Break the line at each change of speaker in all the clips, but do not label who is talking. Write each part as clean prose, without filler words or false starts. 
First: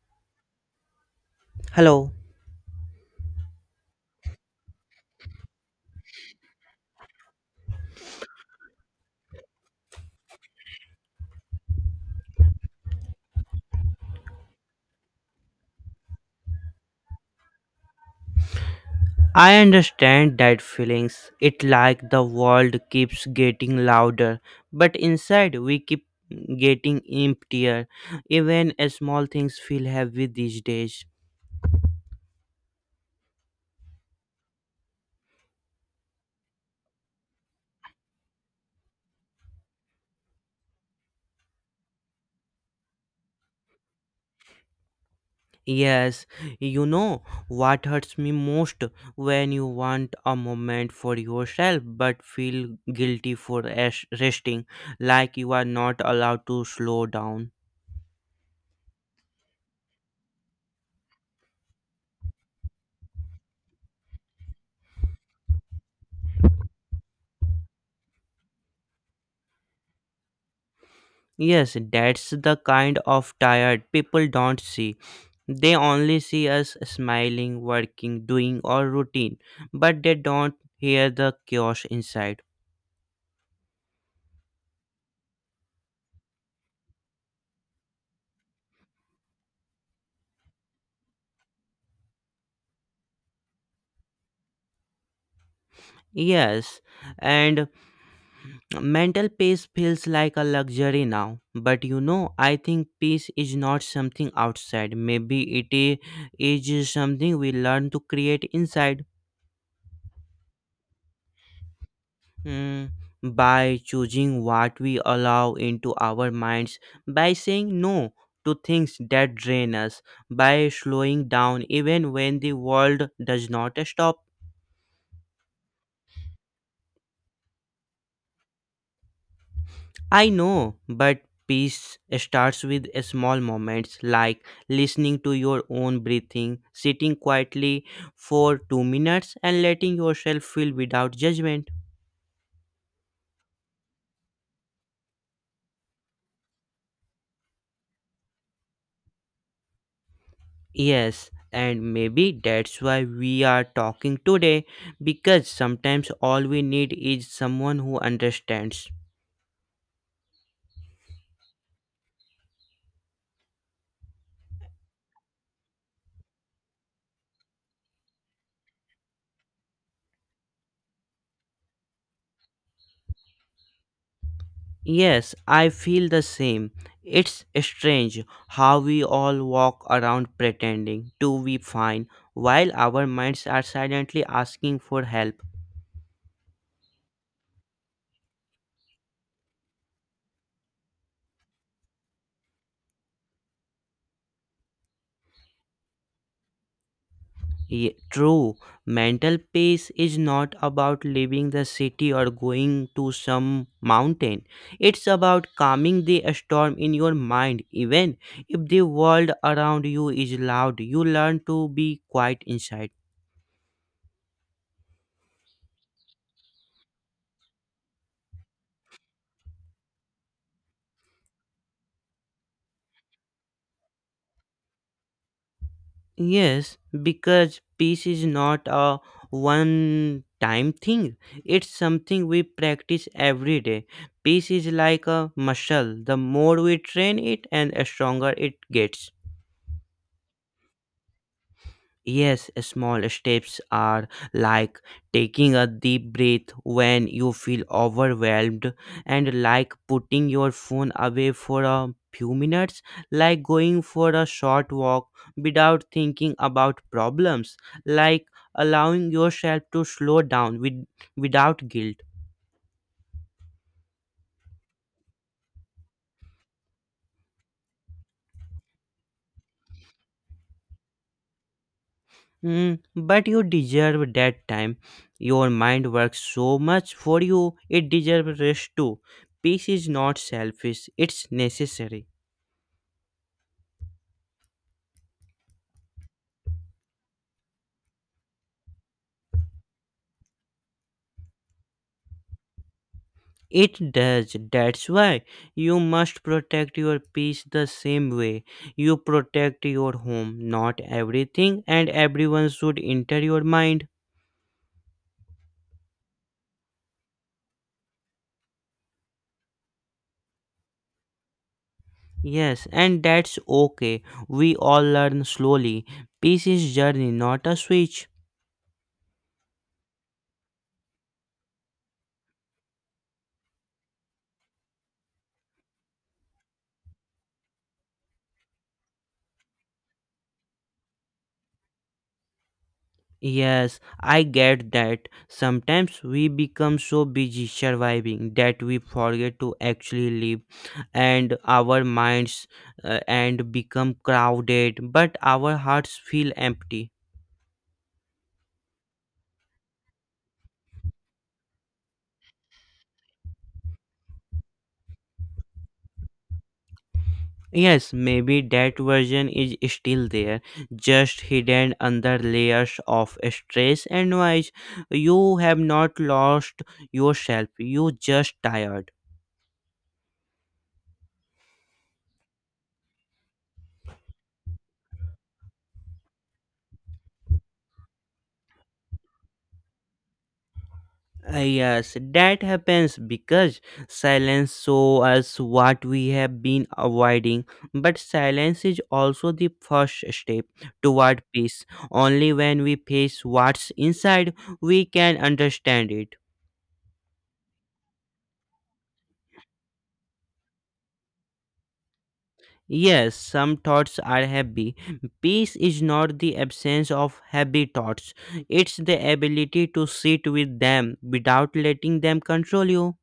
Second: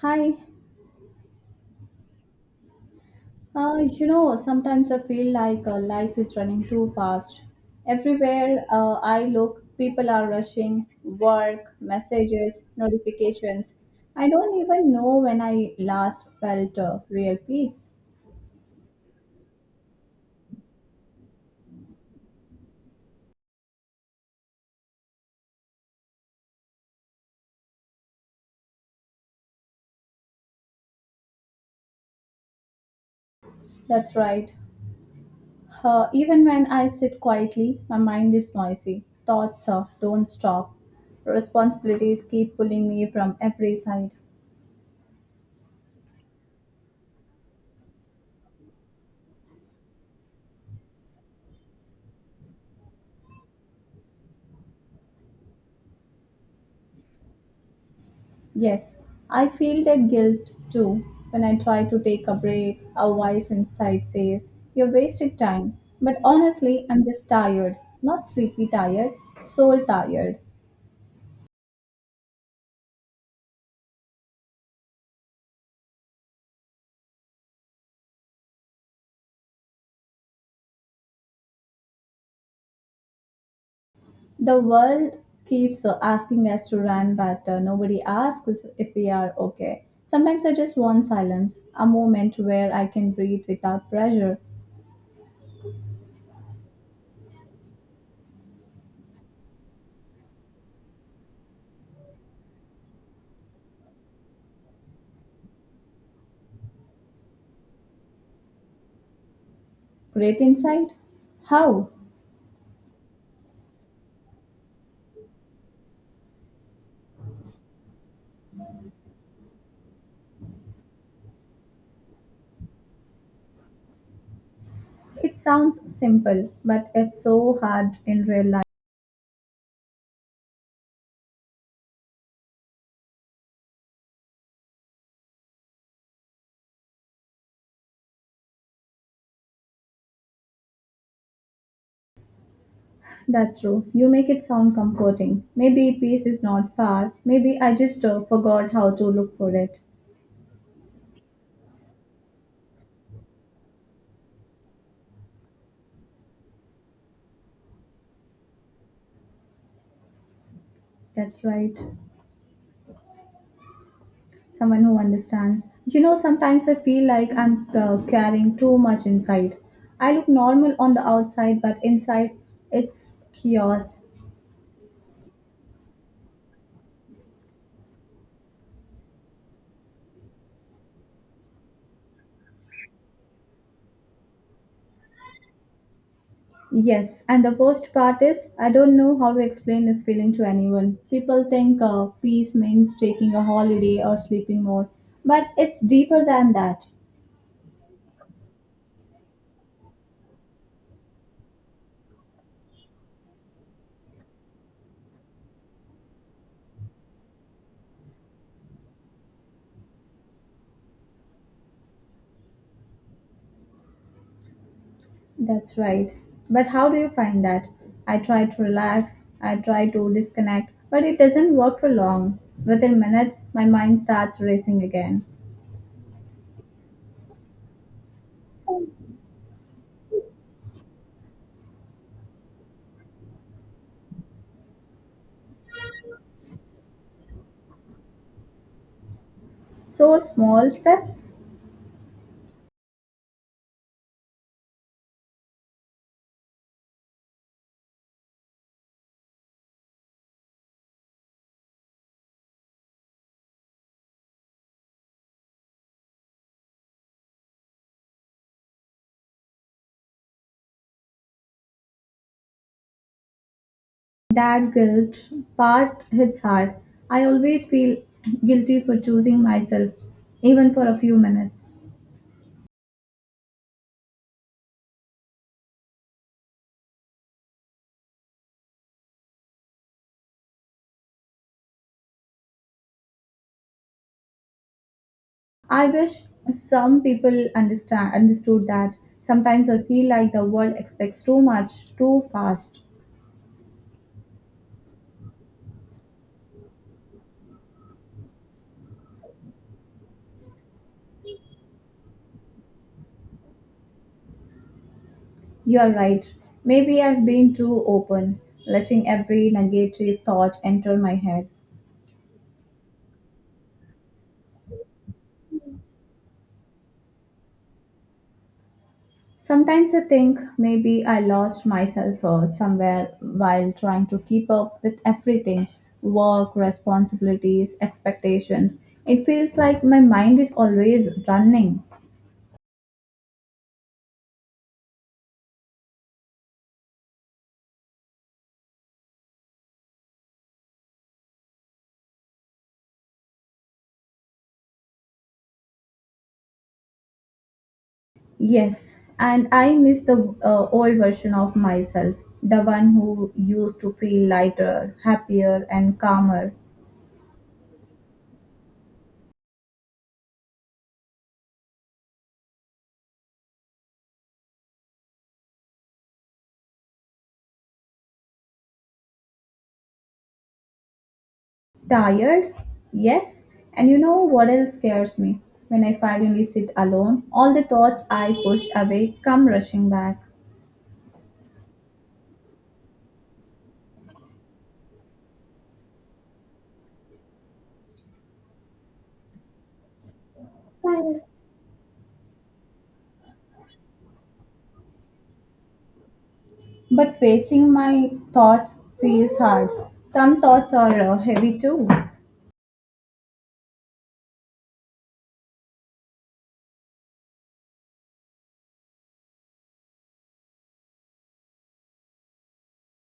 Hi.
Hello.
Sometimes I feel like life is running too fast. Everywhere I look, people are rushing, work, messages, notifications. I don't even know when I last felt real peace.
I understand that feelings. It like the world keeps getting louder, but inside we keep getting emptier. Even small things feel heavy these days.
That's right. Even when I sit quietly, my mind is noisy. Thoughts don't stop. Responsibilities keep pulling me from every side.
Yes, you know what hurts me most when you want a moment for yourself but feel guilty for resting, like you are not allowed to slow down.
Yes, I feel that guilt too when I try to take a break. A voice inside says, "You're wasting time." But honestly, I'm just tired. Not sleepy tired, soul tired.
Yes, that's the kind of tired people don't see. They only see us smiling, working, doing our routine, but they don't hear the chaos inside.
The world keeps asking us to run, but nobody asks if we are okay. Sometimes I just want silence, a moment where I can breathe without pressure.
Yes, and mental peace feels like a luxury now. But you know, I think peace is not something outside. Maybe it is something we learn to create inside.
Great insight? How?
Mm, by choosing what we allow into our minds, by saying no to things that drain us, by slowing down even when the world does not stop.
It sounds simple, but it's so hard in real life.
I know, but peace starts with small moments like listening to your own breathing, sitting quietly for 2 minutes, and letting yourself feel without judgment.
That's true. You make it sound comforting. Maybe peace is not far. Maybe I just forgot how to look for it.
Yes, and maybe that's why we are talking today because sometimes all we need is someone who understands.
That's right. Someone who understands. Sometimes I feel like I'm carrying too much inside. I look normal on the outside, but inside it's chaos.
Yes, I feel the same. It's strange how we all walk around pretending to be fine while our minds are silently asking for help.
Yes, and the worst part is I don't know how to explain this feeling to anyone. People think peace means taking a holiday or sleeping more, but it's deeper than that.
Yeah, true. Mental peace is not about leaving the city or going to some mountain. It's about calming the storm in your mind. Even if the world around you is loud, you learn to be quiet inside.
That's right. But how do you find that? I try to relax, I try to disconnect, but it doesn't work for long. Within minutes, my mind starts racing again.
Yes, because peace is not a one time thing. It's something we practice every day. Peace is like a muscle. The more we train it and stronger it gets.
So, small steps?
Yes, small steps are like taking a deep breath when you feel overwhelmed, and like putting your phone away for a few minutes, like going for a short walk without thinking about problems, like allowing yourself to slow down with, without guilt.
That guilt part hits hard. I always feel guilty for choosing myself, even for a few minutes.
Mm, but you deserve that time. Your mind works so much for you, it deserves rest too. Peace is not selfish, it's necessary.
I wish some people understand understood that. Sometimes I feel like the world expects too much, too fast.
It does. That's why you must protect your peace the same way you protect your home. Not everything and everyone should enter your mind.
You're right. Maybe I've been too open, letting every negative thought enter my head.
Yes, and that's okay. We all learn slowly. Peace is journey, not a switch.
Sometimes I think maybe I lost myself somewhere while trying to keep up with everything work, responsibilities, expectations. It feels like my mind is always running.
Yes, I get that. Sometimes we become so busy surviving that we forget to actually live, and our minds and become crowded, but our hearts feel empty.
Yes, and I miss the old version of myself, the one who used to feel lighter, happier, and calmer.
Yes, maybe that version is still there, just hidden under layers of stress and noise. You have not lost yourself, you just tired.
Tired? Yes. And you know what else scares me? When I finally sit alone, all the thoughts I push away come rushing back.
Yes, that happens because silence shows us what we have been avoiding. But silence is also the first step
But
toward peace. Only when we face what's inside, we can understand it.
facing my thoughts feels hard. Some thoughts are heavy too.
Yes, some thoughts are heavy. Peace is not the absence of heavy thoughts, it's the ability to sit with them without letting them control you.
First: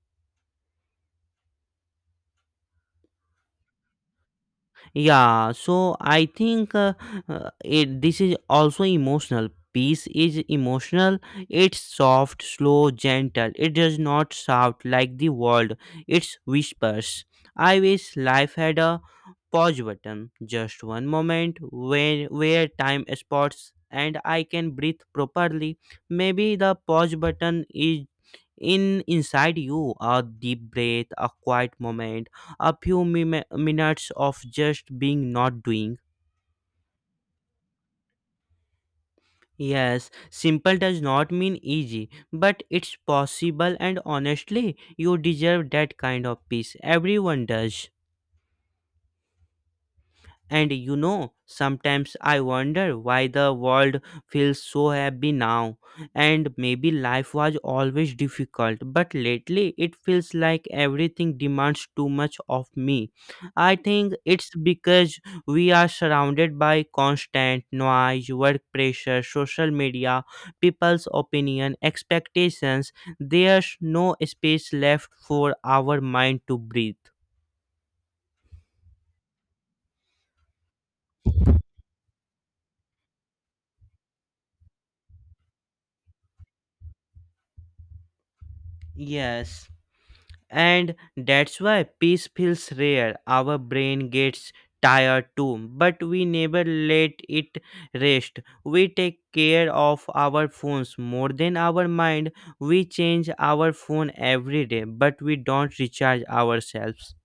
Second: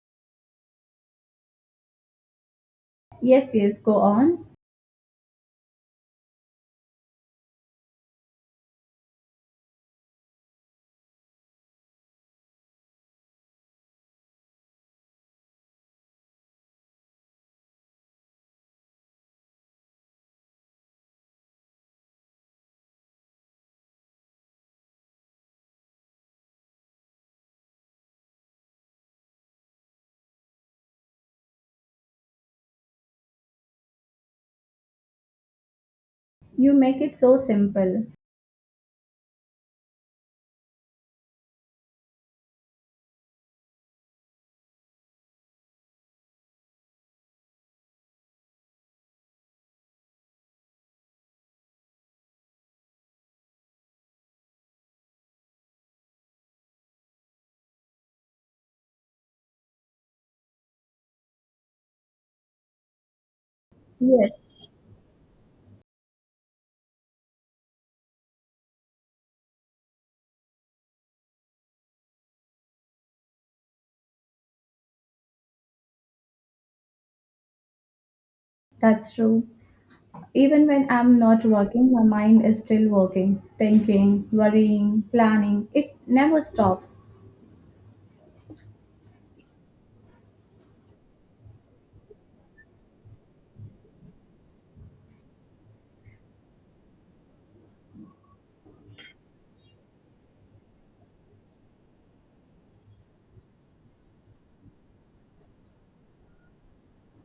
Yes, yes, go on.
Yeah, so I think it this is also emotional peace is emotional. It's soft, slow, gentle. It does not shout like the world, it's whispers. I wish life had a pause button, just one moment where time spots and I can breathe properly. Maybe the pause button is in inside you, a deep breath, a quiet moment, a few minutes of just being, not doing.
You make it so simple.
Yes, simple does not mean easy, but it's possible, and honestly you deserve that kind of peace. Everyone does. And you know, sometimes I wonder why the world feels so happy now. And maybe life was always difficult, but lately it feels like everything demands too much of me. I think
Yes,
it's because we are surrounded by constant noise, work pressure, social media, people's opinion, expectations. There's no space left for our mind to breathe.
that's true. Even when I'm not working, my mind is still working, thinking, worrying, planning. It never stops.
Yes. And that's why peace feels rare. Our brain gets tired too, but we never let it rest. We take care of our phones more than our mind. We change our phone every day, but we don't recharge ourselves.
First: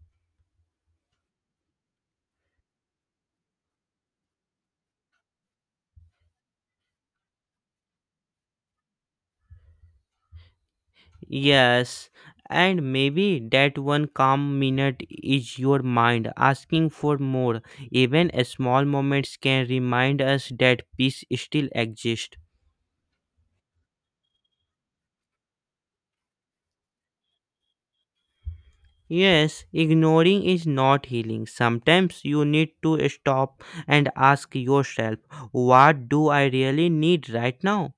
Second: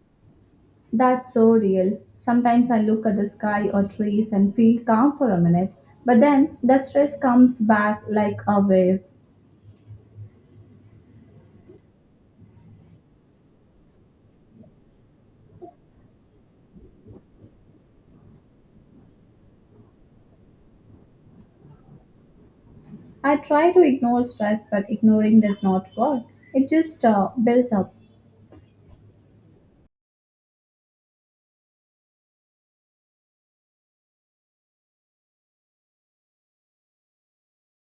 That's so real. Sometimes I look at the sky or trees and feel calm for a minute, but then the stress comes back like a wave.
Yes, and maybe that one calm minute is your mind asking for more. Even small moments can remind us that peace still exists.
I try to ignore stress, but ignoring does not work. It just builds up.
Yes, ignoring is not healing. Sometimes you need to stop and ask yourself, what do I really need right now?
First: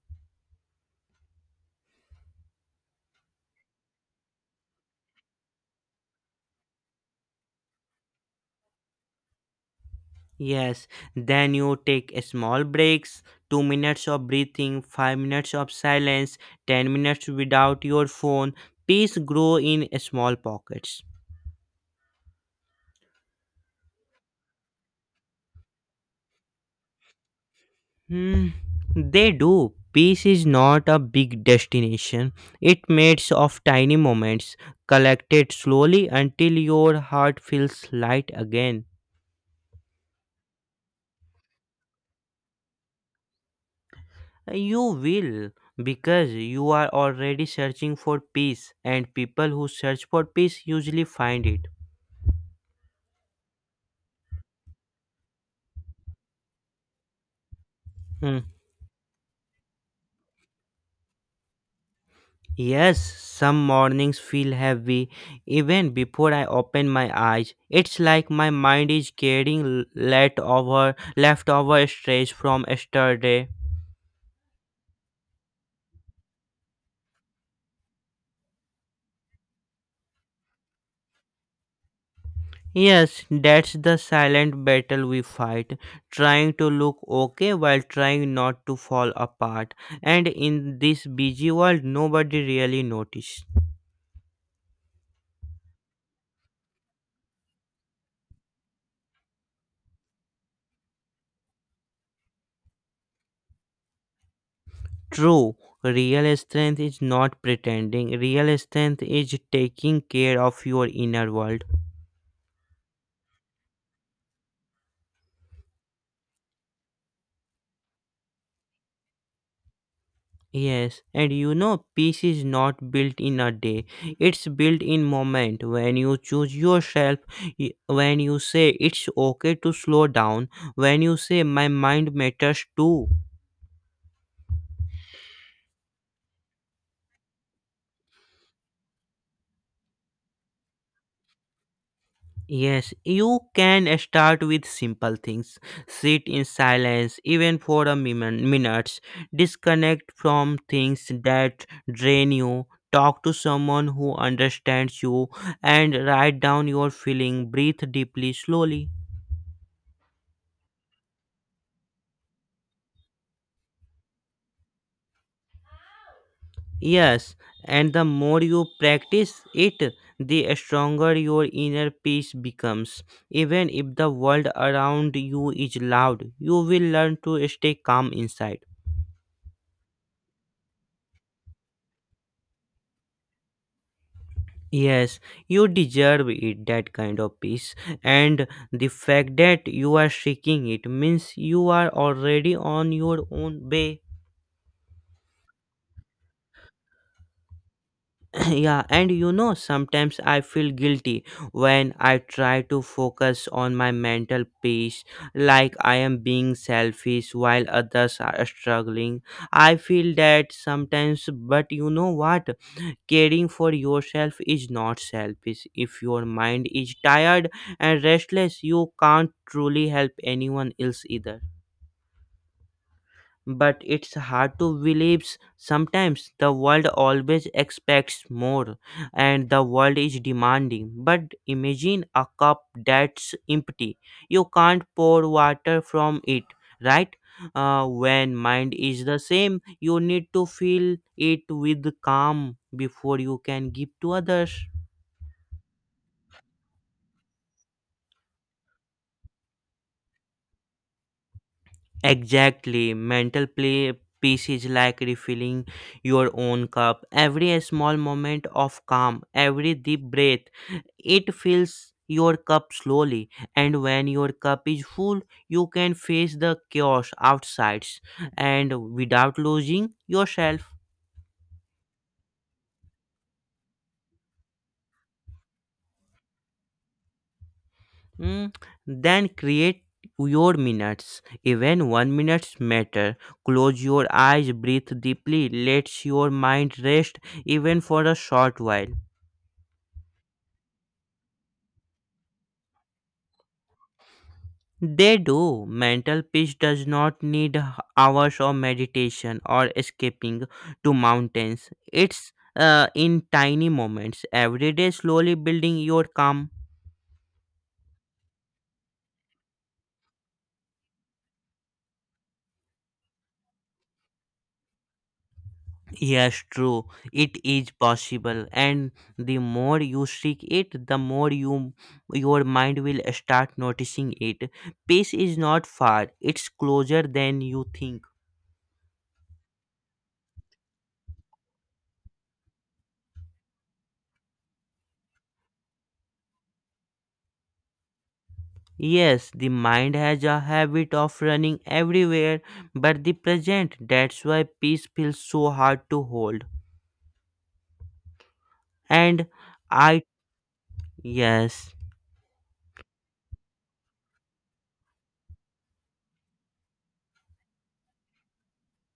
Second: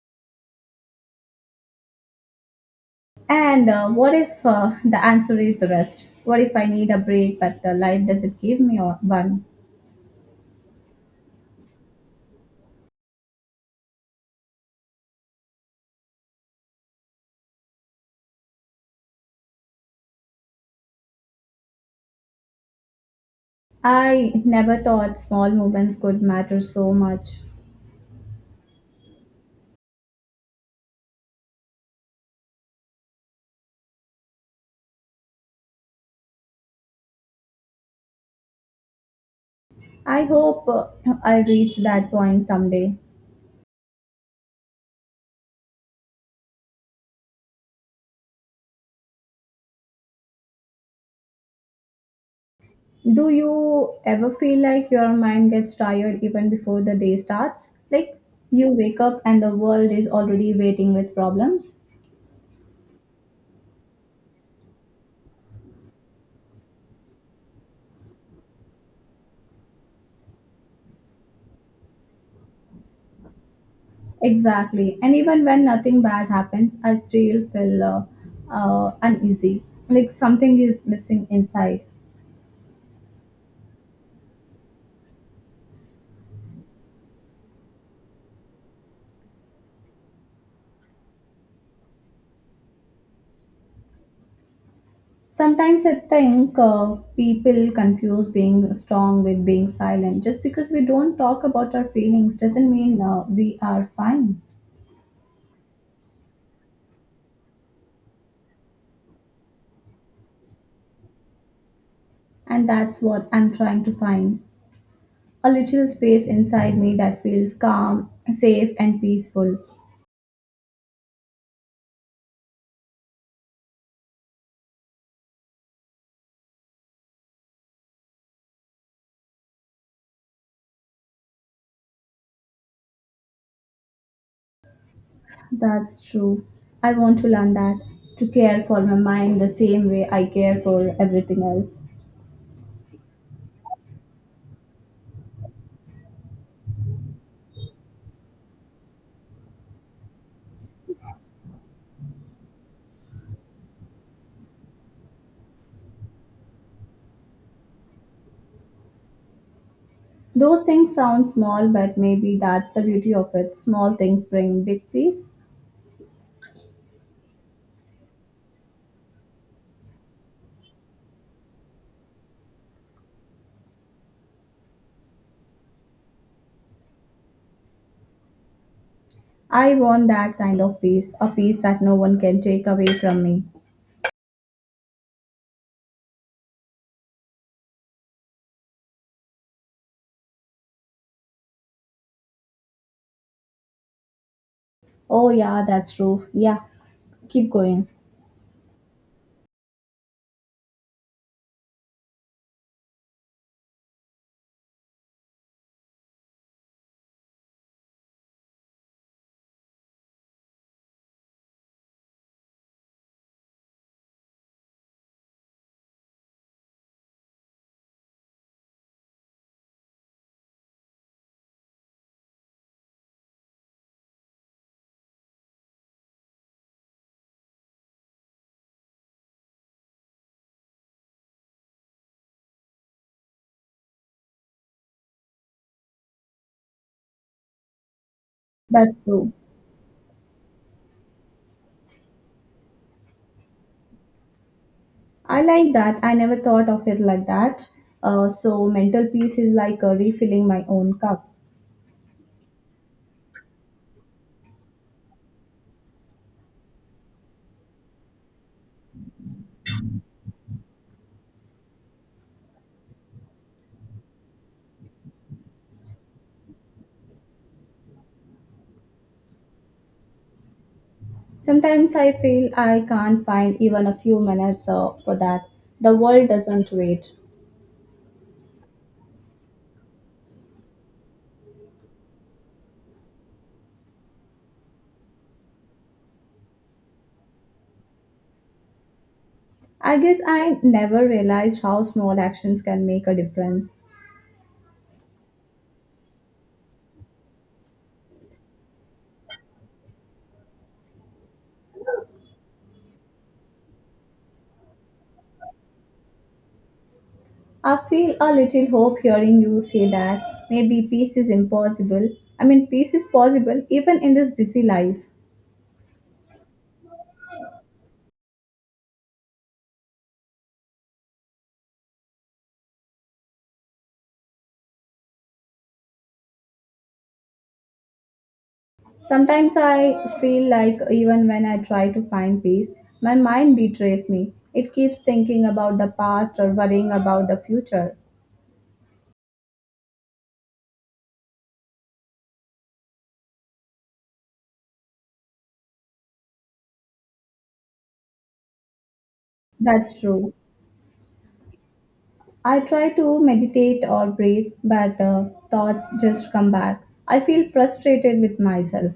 And what if the answer is rest? What if I need a break, but life doesn't give me one?
Yes, then you take a small breaks, 2 minutes of breathing, 5 minutes of silence, 10 minutes without your phone. Peace grow in small pockets.
I never thought small movements could matter so much.
Hmm, they do. Peace is not a big destination. It made of tiny moments, collected slowly until your heart feels light again.
I hope I reach that point someday.
You will, because you are already searching for peace, and people who search for peace usually find it.
Do you ever feel like your mind gets tired even before the day starts? Like
Hmm.
you wake up and the world is already waiting with problems?
Yes, some mornings feel heavy even before I open my eyes. It's like my mind is carrying leftover leftover stress from yesterday.
Exactly. And even when nothing bad happens, I still feel uneasy. Like something is missing inside.
Yes, that's the silent battle we fight, trying to look okay while trying not to fall apart. And in this busy world, nobody really notices.
Sometimes I think people confuse being strong with being silent. Just because we don't talk about our feelings doesn't mean we are fine.
True, real strength is not pretending. Real strength is taking care of your inner world.
And that's what I'm trying to find. A little space inside me that feels calm, safe, and peaceful.
Yes, and you know, peace is not built in a day. It's built in moment when you choose yourself, when you say it's okay to slow down, when you say my mind matters too.
That's true. I want to learn that to care for my mind the same way I care for everything else.
Yes, you can start with simple things. Sit in silence, even for a minutes. Disconnect from things that drain you. Talk to someone who understands you and write down your feeling. Breathe deeply, slowly.
Those things sound small, but maybe that's the beauty of it. Small things bring big peace.
Yes, and the more you practice it, the stronger your inner peace becomes. Even if the world around you is loud, you will learn to stay calm inside.
I want that kind of peace, a peace that no one can take away from me.
Yes, you deserve it, that kind of peace. And the fact that you are seeking it means you are already on your own way.
Oh, yeah, that's true. Yeah, keep going.
Yeah, and you know, sometimes I feel guilty when I try to focus on my mental peace, like I am being selfish while others are struggling. I feel that sometimes, but you know what? Caring for yourself is not selfish. If your mind is tired and restless, you can't truly help anyone else either. But it's hard to believe sometimes. The world always expects more, and the world is demanding. But imagine a cup that's empty, you can't pour water from it, right? When mind
That's
is the
true.
same, you need to fill it with calm before you can give to others.
I like that. I never thought of it like that. So, mental peace is like refilling my own cup.
Exactly, mental play peace is like refilling your own cup. Every small moment of calm, every deep breath, it fills your cup slowly, and when your cup is full, you can face the chaos outside and without losing yourself.
Sometimes I feel I can't find even a few minutes for that. The world doesn't wait.
Mm, then create your minutes. Even 1 minute matter. Close your eyes, breathe deeply, let your mind rest even for a short while.
I guess I never realized how small actions can make a difference.
They do. Mental peace does not need hours of meditation or escaping to mountains. It's in tiny moments, every day, slowly building your calm.
I feel a little hope hearing you say that maybe peace is impossible. I mean, peace is possible even in this busy life.
Yes, true. It is possible, and the more you seek it, the more your mind will start noticing it. Peace is not far; it's closer than you think.
Sometimes I feel like even when I try to find peace, my mind betrays me. It keeps thinking about the past or worrying about the future.
Yes, the mind has a habit of running everywhere but the present. That's why peace feels so hard to hold. And
That's
I.
true.
Yes,
I try to meditate or breathe, but thoughts just come back. I feel frustrated with myself.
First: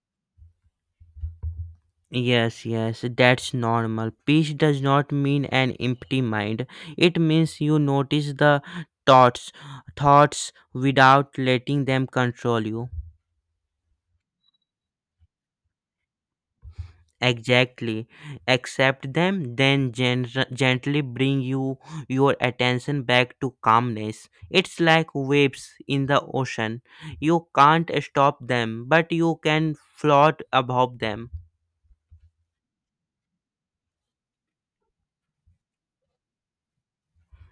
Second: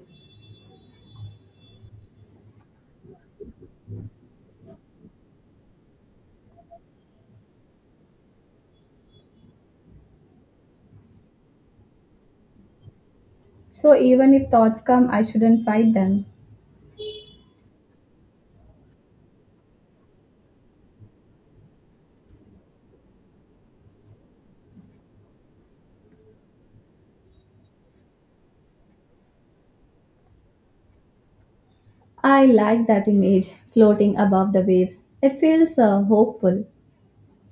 yes, that's normal. Peace does not mean an empty mind, it means you notice the thoughts thoughts without letting them control you.
So even if thoughts come, I shouldn't fight them.
Exactly. Accept them, then gently bring your attention back to calmness. It's like waves in the ocean. You can't stop them, but you can float above them.
I like that image floating above the waves. It feels hopeful.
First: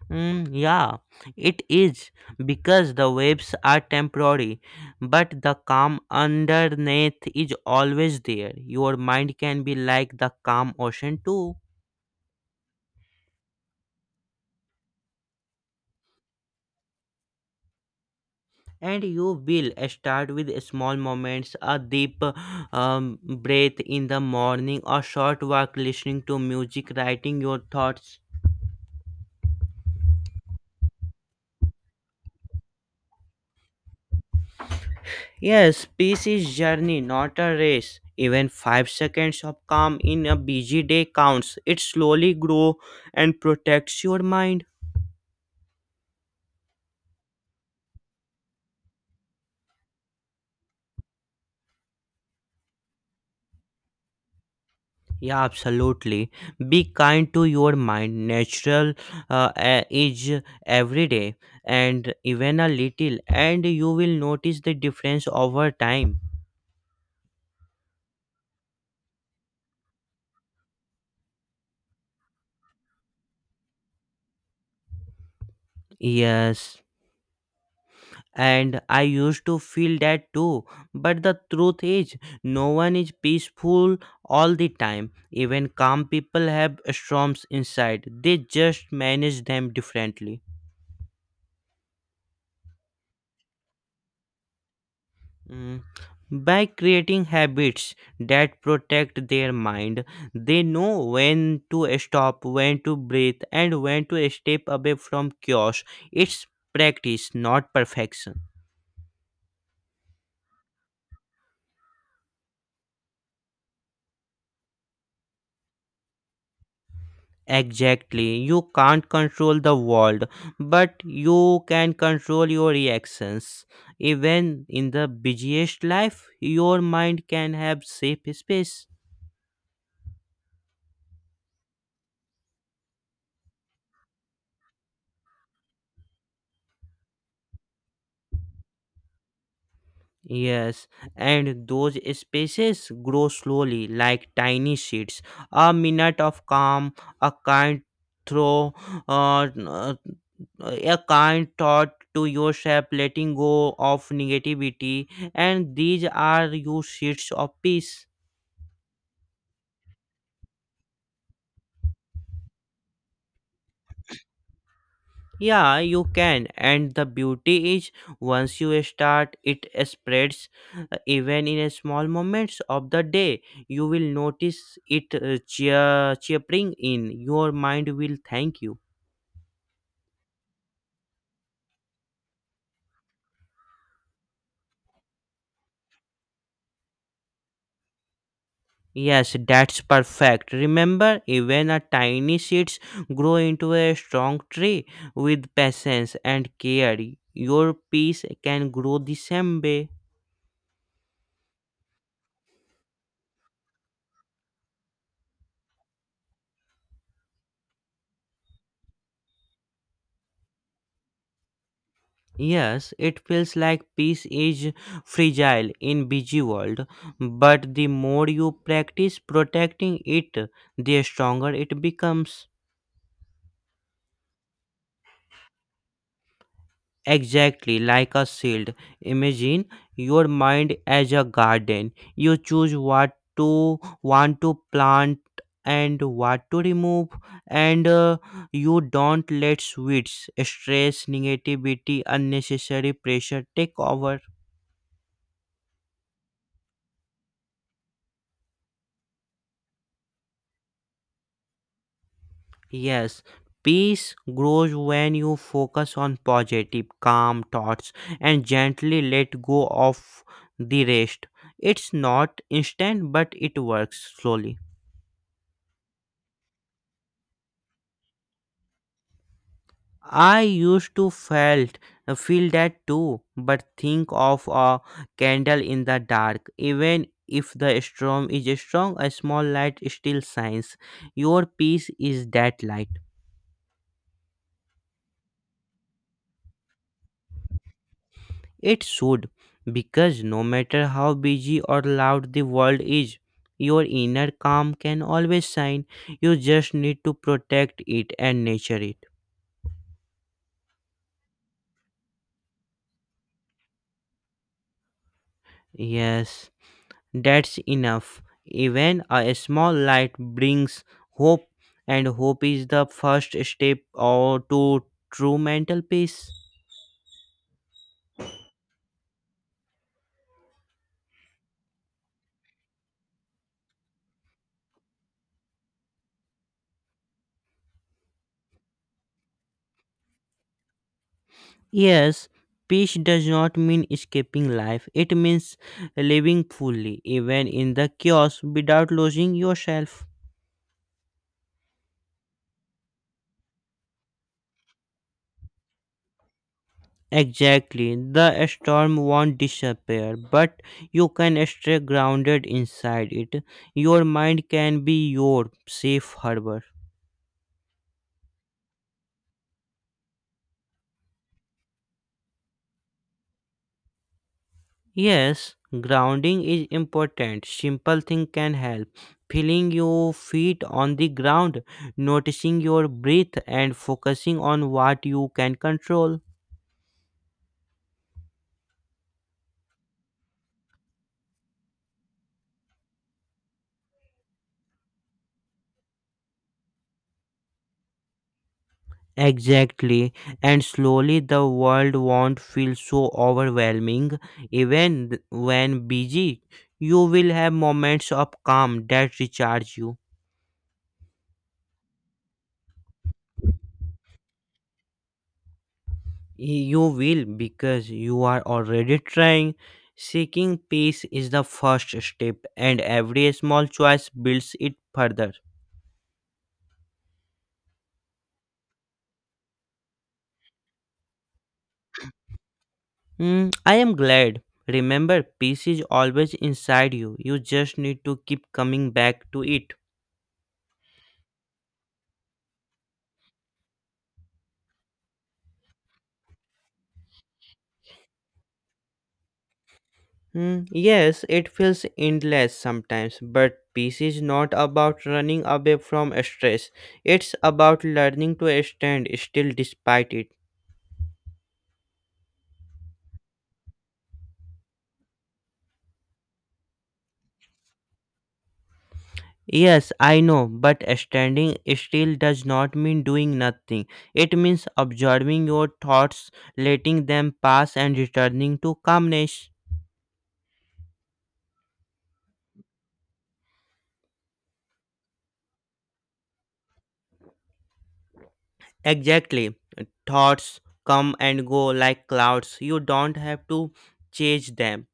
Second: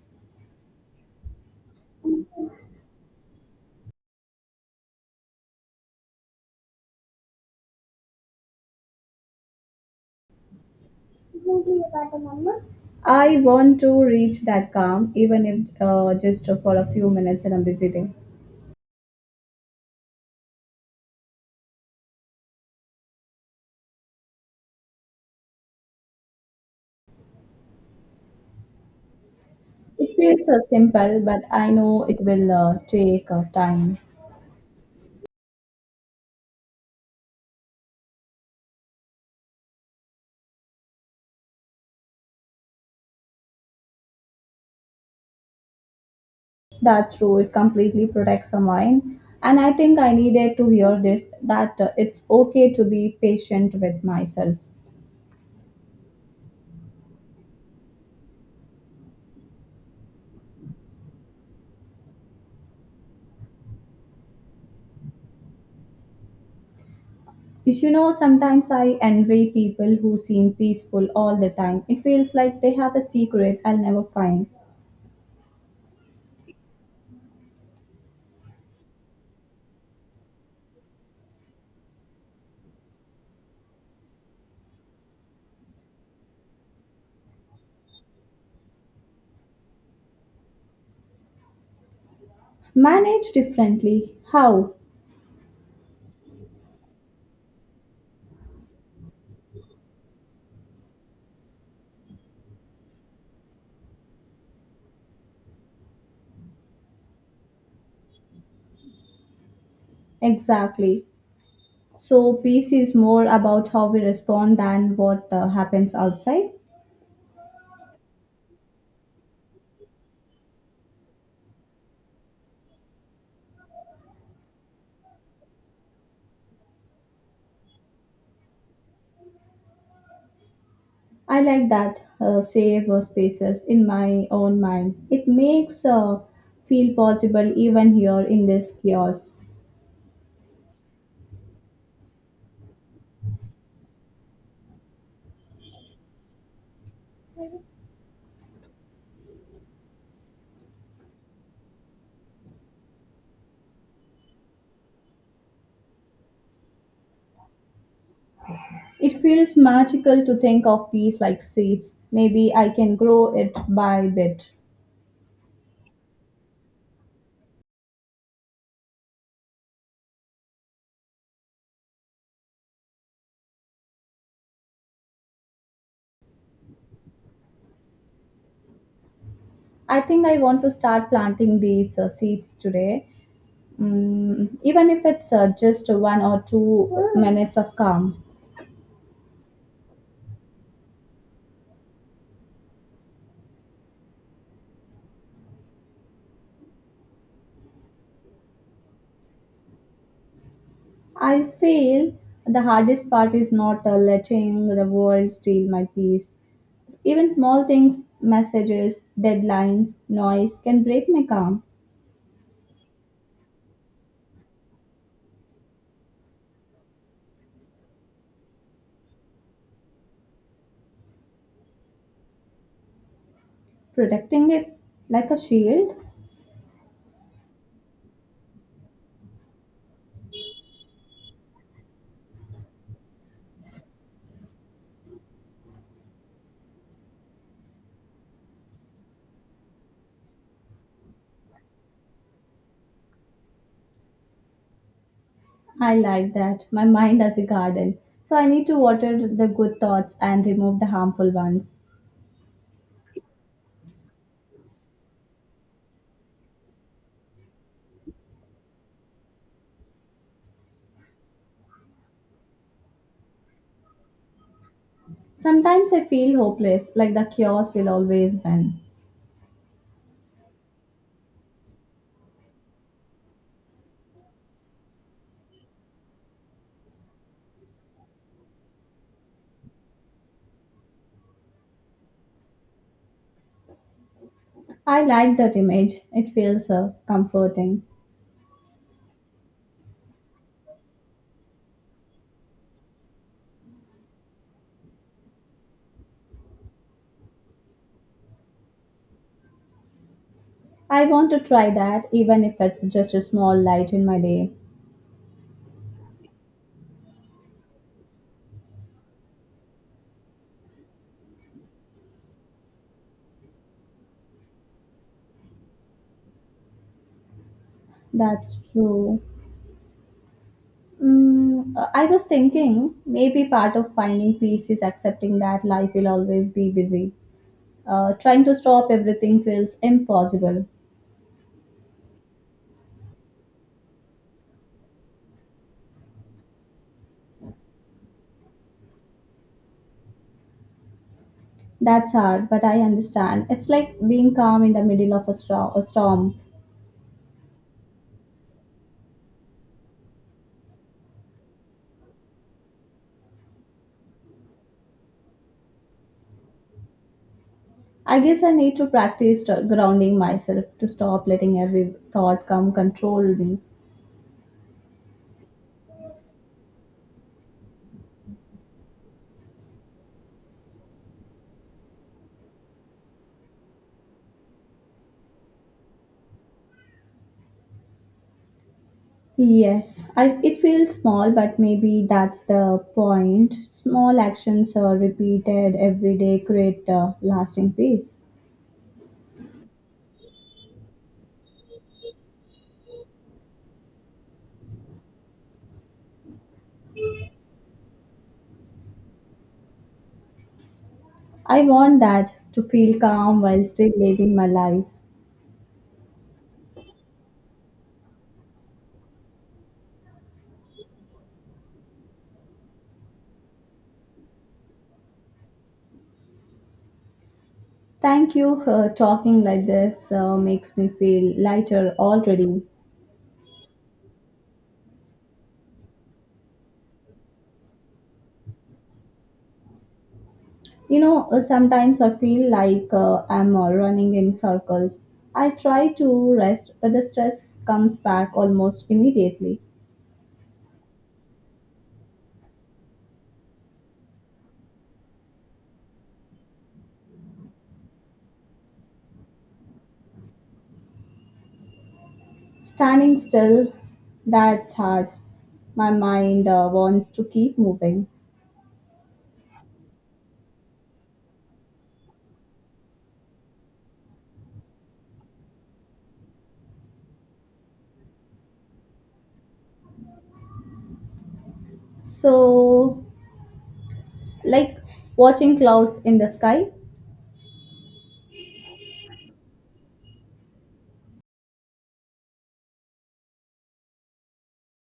Mm, yeah, it is, because the waves are temporary, but the calm underneath is always there. Your mind can be like the calm ocean too.
I want to reach that calm, even if just for a few minutes in a busy day.
And you will start with small moments, a deep breath in the morning, a short walk, listening to music, writing your thoughts.
It feels simple, but I know it will take time.
Yes, peace is journey, not a race. Even 5 seconds of calm in a busy day counts. It slowly grows and protects your mind.
That's true. It completely protects the mind. And I think I needed to hear this that it's okay to be patient with myself.
Yeah, absolutely. Be kind to your mind. Natural is every day, and even a little, and you will notice the difference over time.
You know, sometimes I envy people who seem peaceful all the time. It feels like they have a secret I'll never find.
Yes, and I used to feel that too. But the truth is, no one is peaceful all the time. Even calm people have storms inside, they just manage them differently.
Manage differently. How?
Mm, by creating habits that protect their mind, they know when to stop, when to breathe, and when to step away from chaos. It's practice, not perfection.
Exactly. So peace is more about how we respond than what happens outside.
Exactly. You can't control the world, but you can control your reactions. Even in the busiest life, your mind can have safe space.
I like that safe spaces in my own mind. It makes feel possible even here in this chaos.
Yes, and those spaces grow slowly like tiny seeds. A minute of calm, a kind throw, uh, uh, a kind thought to yourself, letting go of negativity, and these are your seeds of peace.
It feels magical to think of peace like seeds. Maybe I can grow it by bit.
Yeah, you can. And the beauty is once you start, it spreads even in a small moments of the day. You will notice it cheering in. Your mind will thank you.
I think I want to start planting these seeds today, even if it's just 1 or 2 minutes of calm.
Yes, that's perfect. Remember, even a tiny seeds grow into a strong tree with patience and care. Your peace can grow the same way.
I feel the hardest part is not letting the world steal my peace. Even small things, messages, deadlines, noise can break my calm.
Yes, it feels like peace is fragile in busy world, but the more you practice protecting it, the stronger it becomes.
Protecting it like a shield,
Exactly like a shield. Imagine your mind as a garden. You choose what to want to plant and what to remove and you don't let weeds, stress, negativity, unnecessary pressure take over.
I like that. My mind as a garden. So I need to water the good thoughts and remove the harmful ones.
Yes, peace grows when you focus on positive, calm thoughts and gently let go of the rest. It's not instant, but it works slowly.
Sometimes I feel hopeless, like the chaos will always win.
I used to felt feel that too, but think of a candle in the dark. Even if the storm is strong, a small light still shines. Your peace is that light.
I like that image. It feels comforting.
It should, because no matter how busy or loud the world is, your inner calm can always shine. You just need to protect it and nurture it.
I want to try that even if it's just a small light in my day.
Yes, that's enough. Even a small light brings hope, and hope is the first step or to true mental peace.
That's true. I was thinking maybe part of finding peace is accepting that life will always be busy. Trying to stop everything feels impossible.
Yes, peace does not mean escaping life. It means living fully, even in the chaos, without losing yourself.
That's hard, but I understand. It's like being calm in the middle of a storm.
Exactly. The storm won't disappear, but you can stay grounded inside it. Your mind can be your safe harbor.
I guess I need to practice grounding myself to stop letting every thought come control me.
Yes, grounding is important. Simple thing can help. Feeling your feet on the ground, noticing your breath and focusing on what you can control.
Yes, I, it feels small, but maybe that's the point. Small actions are repeated every day create lasting peace.
Exactly, and slowly the world won't feel so overwhelming. Even when busy, you will have moments of calm that recharge you.
I want that to feel calm while still living my life.
You will because you are already trying. Seeking peace is the first step, and every small choice builds it further.
Thank you. Talking like this makes me feel lighter already.
Hmm, I am glad. Remember, peace is always inside you. You just need to keep coming back to it.
Sometimes I feel like I'm running in circles. I try to rest, but the stress comes back almost immediately.
Hmm, yes, it feels endless sometimes, but peace is not about running away from stress. It's about learning to stand still despite it.
Standing still, that's hard. My mind wants to keep moving.
Yes, I know, but standing still does not mean doing nothing. It means observing your thoughts, letting them pass, and returning to calmness.
So, like watching clouds in the sky,
Exactly. Thoughts come and go like clouds. You don't have to chase them,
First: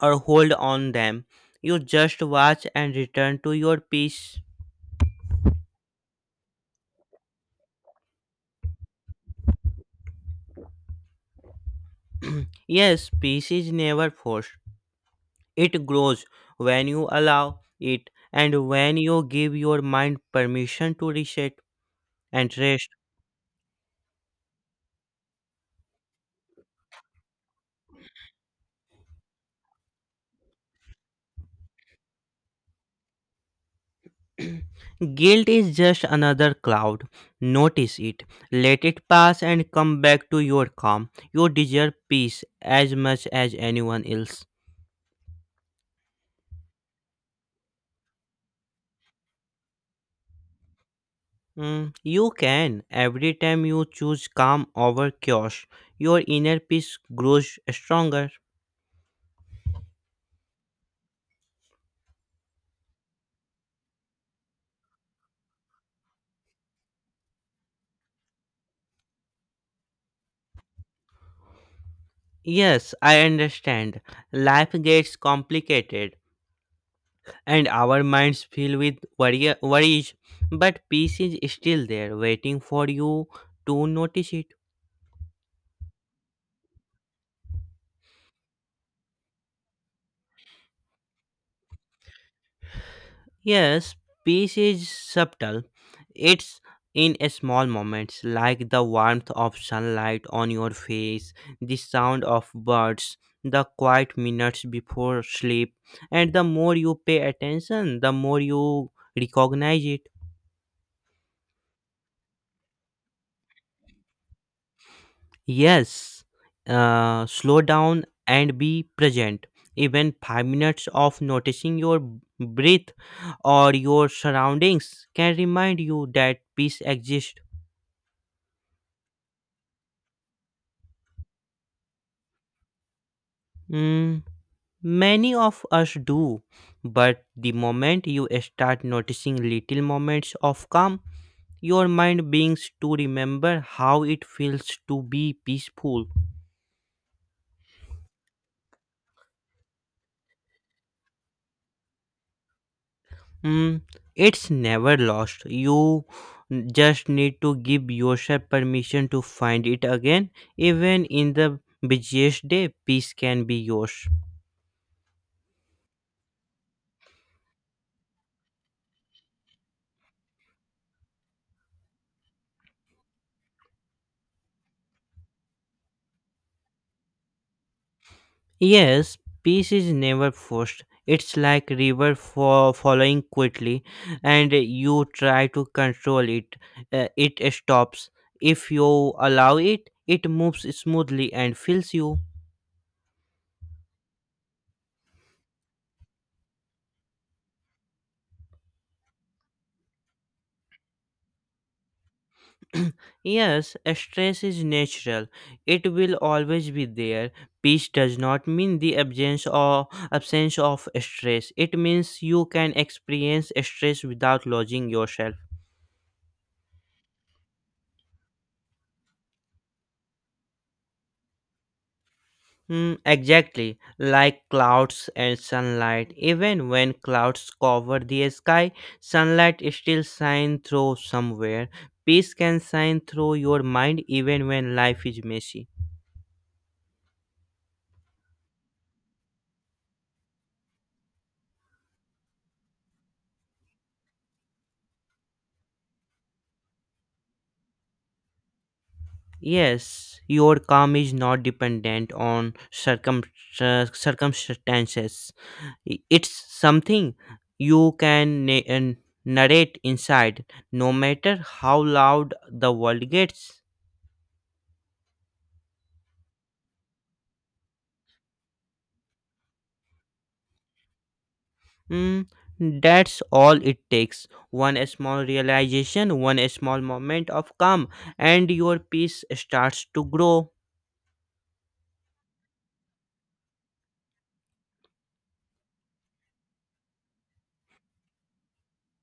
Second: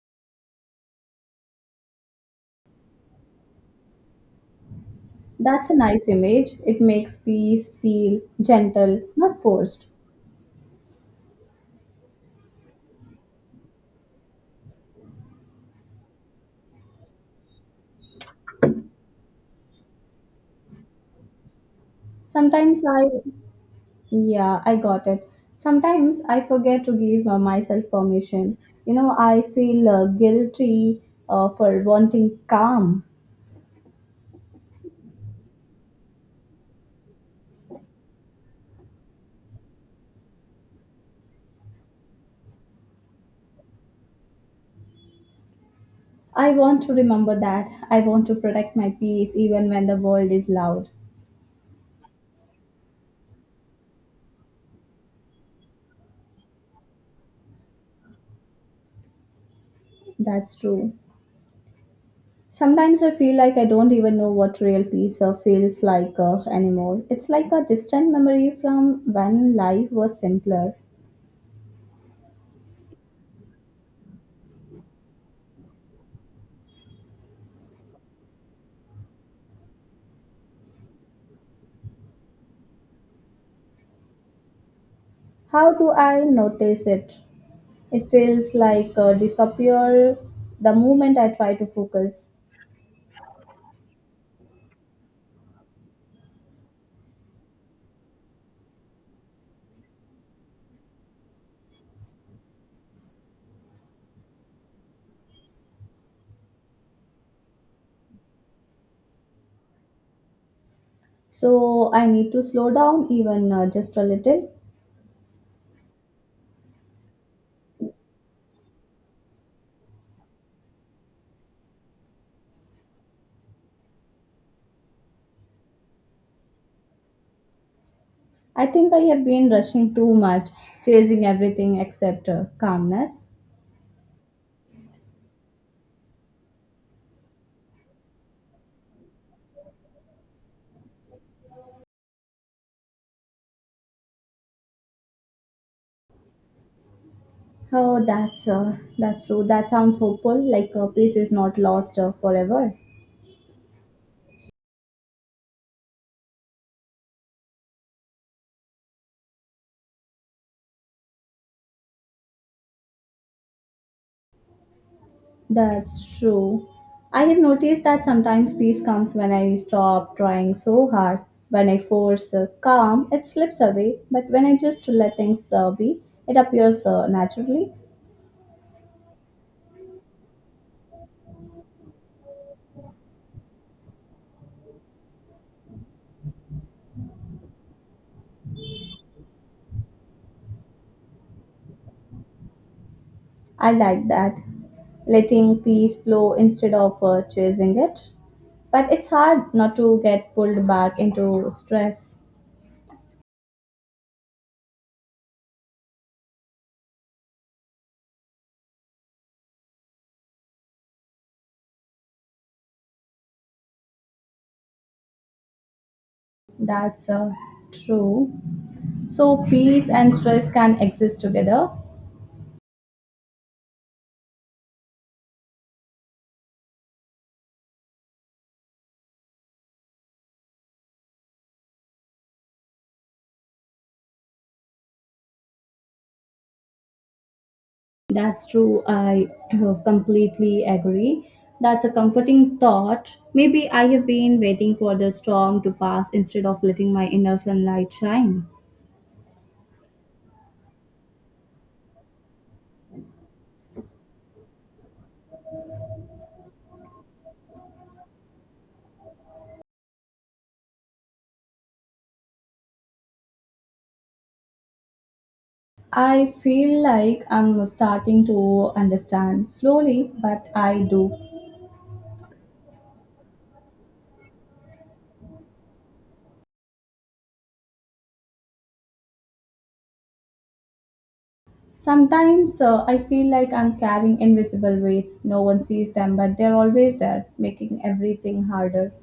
or hold on them. You just watch and return to your peace.
that's a nice image. It makes peace feel gentle, not forced.
Yes, peace is never forced. It grows when you allow it and when you give your mind permission to reset and
Sometimes
rest.
I, yeah, I got it. Sometimes I forget to give myself permission. You know, I feel guilty for wanting calm.
Guilt is just another cloud. Notice it. Let it pass and come back to your calm. You deserve peace as much as anyone else.
I want to remember that. I want to protect my peace even when the world is loud.
Mm, you can. Every time you choose calm over chaos, your inner peace grows stronger.
That's true. Sometimes I feel like I don't even know what real peace feels like anymore. It's like a distant memory from when life was simpler.
Yes, I understand. Life gets complicated and our minds fill with worries, but peace is still there waiting for you to notice it.
How do I notice it? It feels like disappear the moment I try to focus.
Yes, peace is subtle. It's in a small moments, like the warmth of sunlight on your face, the sound of birds, the quiet minutes before sleep, and the more you pay attention, the more you recognize it.
So I need to slow down even just a little.
Yes, slow down and be present. Even 5 minutes of noticing your breath or your surroundings can remind you that peace exists.
I think I have been rushing too much, chasing everything except calmness.
Hmm. Many of us do, but the moment you start noticing little moments of calm, your mind begins to remember how it feels to be peaceful.
Oh, that's true. That sounds hopeful. Like peace is not lost forever.
Mm, it's never lost. You just need to give yourself permission to find it again. Even in the busiest day, peace can be yours.
That's true. I have noticed that sometimes peace comes when I stop trying so hard. When I force calm, it slips away. But when I just let things be, it appears naturally.
Yes, peace is never forced. It's like river following quickly, and you try to control it. It stops. If you allow it, it moves smoothly and fills you.
I like that, letting peace flow instead of chasing it. But it's hard not to get pulled back into stress.
Yes, stress is natural. It will always be there. Peace does not mean the absence or absence of stress. It means you can experience stress without losing yourself.
That's true. So peace and stress can exist together.
Mm, exactly, like clouds and sunlight. Even when clouds cover the sky, sunlight still shines through somewhere. Peace can shine through your mind even when life is messy.
That's true. I completely agree. That's a comforting thought. Maybe I have been waiting for the storm to pass instead of letting my inner sunlight shine.
Yes, your calm is not dependent on circumstances. It's something you can narrate inside, no matter how loud the world gets.
I feel like I'm starting to understand slowly, but I do.
Mm, that's all it takes. One small realization, one small moment of calm, and your peace starts to grow.
Sometimes I feel like I'm carrying invisible weights. No one sees them, but they're always there, making everything harder.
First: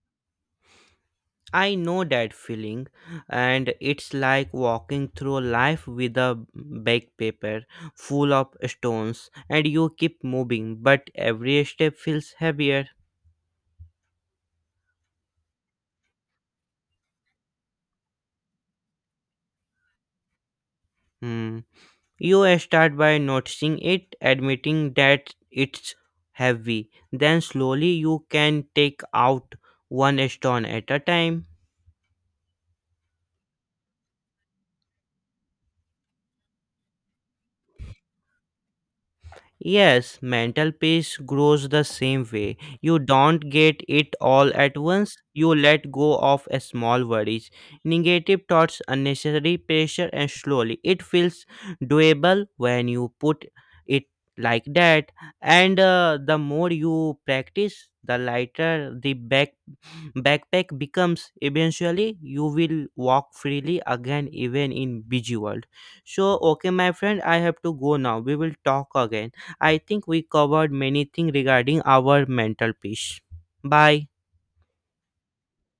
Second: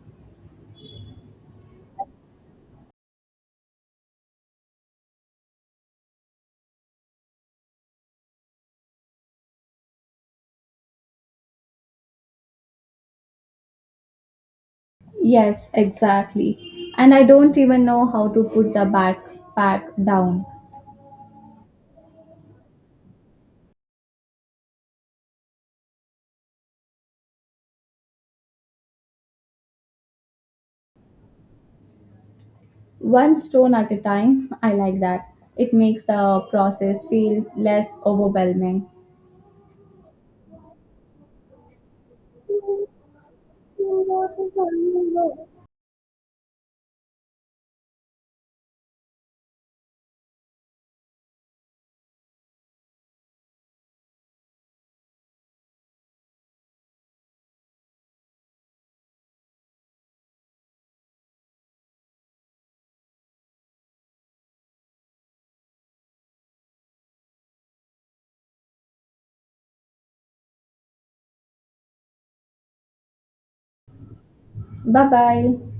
I know that feeling, and it's like walking through life with a backpack full of stones, and you keep moving, but every step feels heavier.
Yes, exactly. And I don't even know how to put the backpack down.
Hmm. You start by noticing it, admitting that it's heavy. Then slowly you can take out one stone at a time.
One stone at a time, I like that. It makes the process feel less overwhelming.
Yes, mental peace grows the same way. You don't get it all at once. You let go of a small worries, negative thoughts, unnecessary pressure, and slowly it feels doable when you put it like that. And the more you practice, the lighter the backpack becomes. Eventually you will walk freely again, even in busy world. So okay, my friend, I have to go now. We will talk again. I think we covered many things regarding our mental peace. Bye.
Bye bye.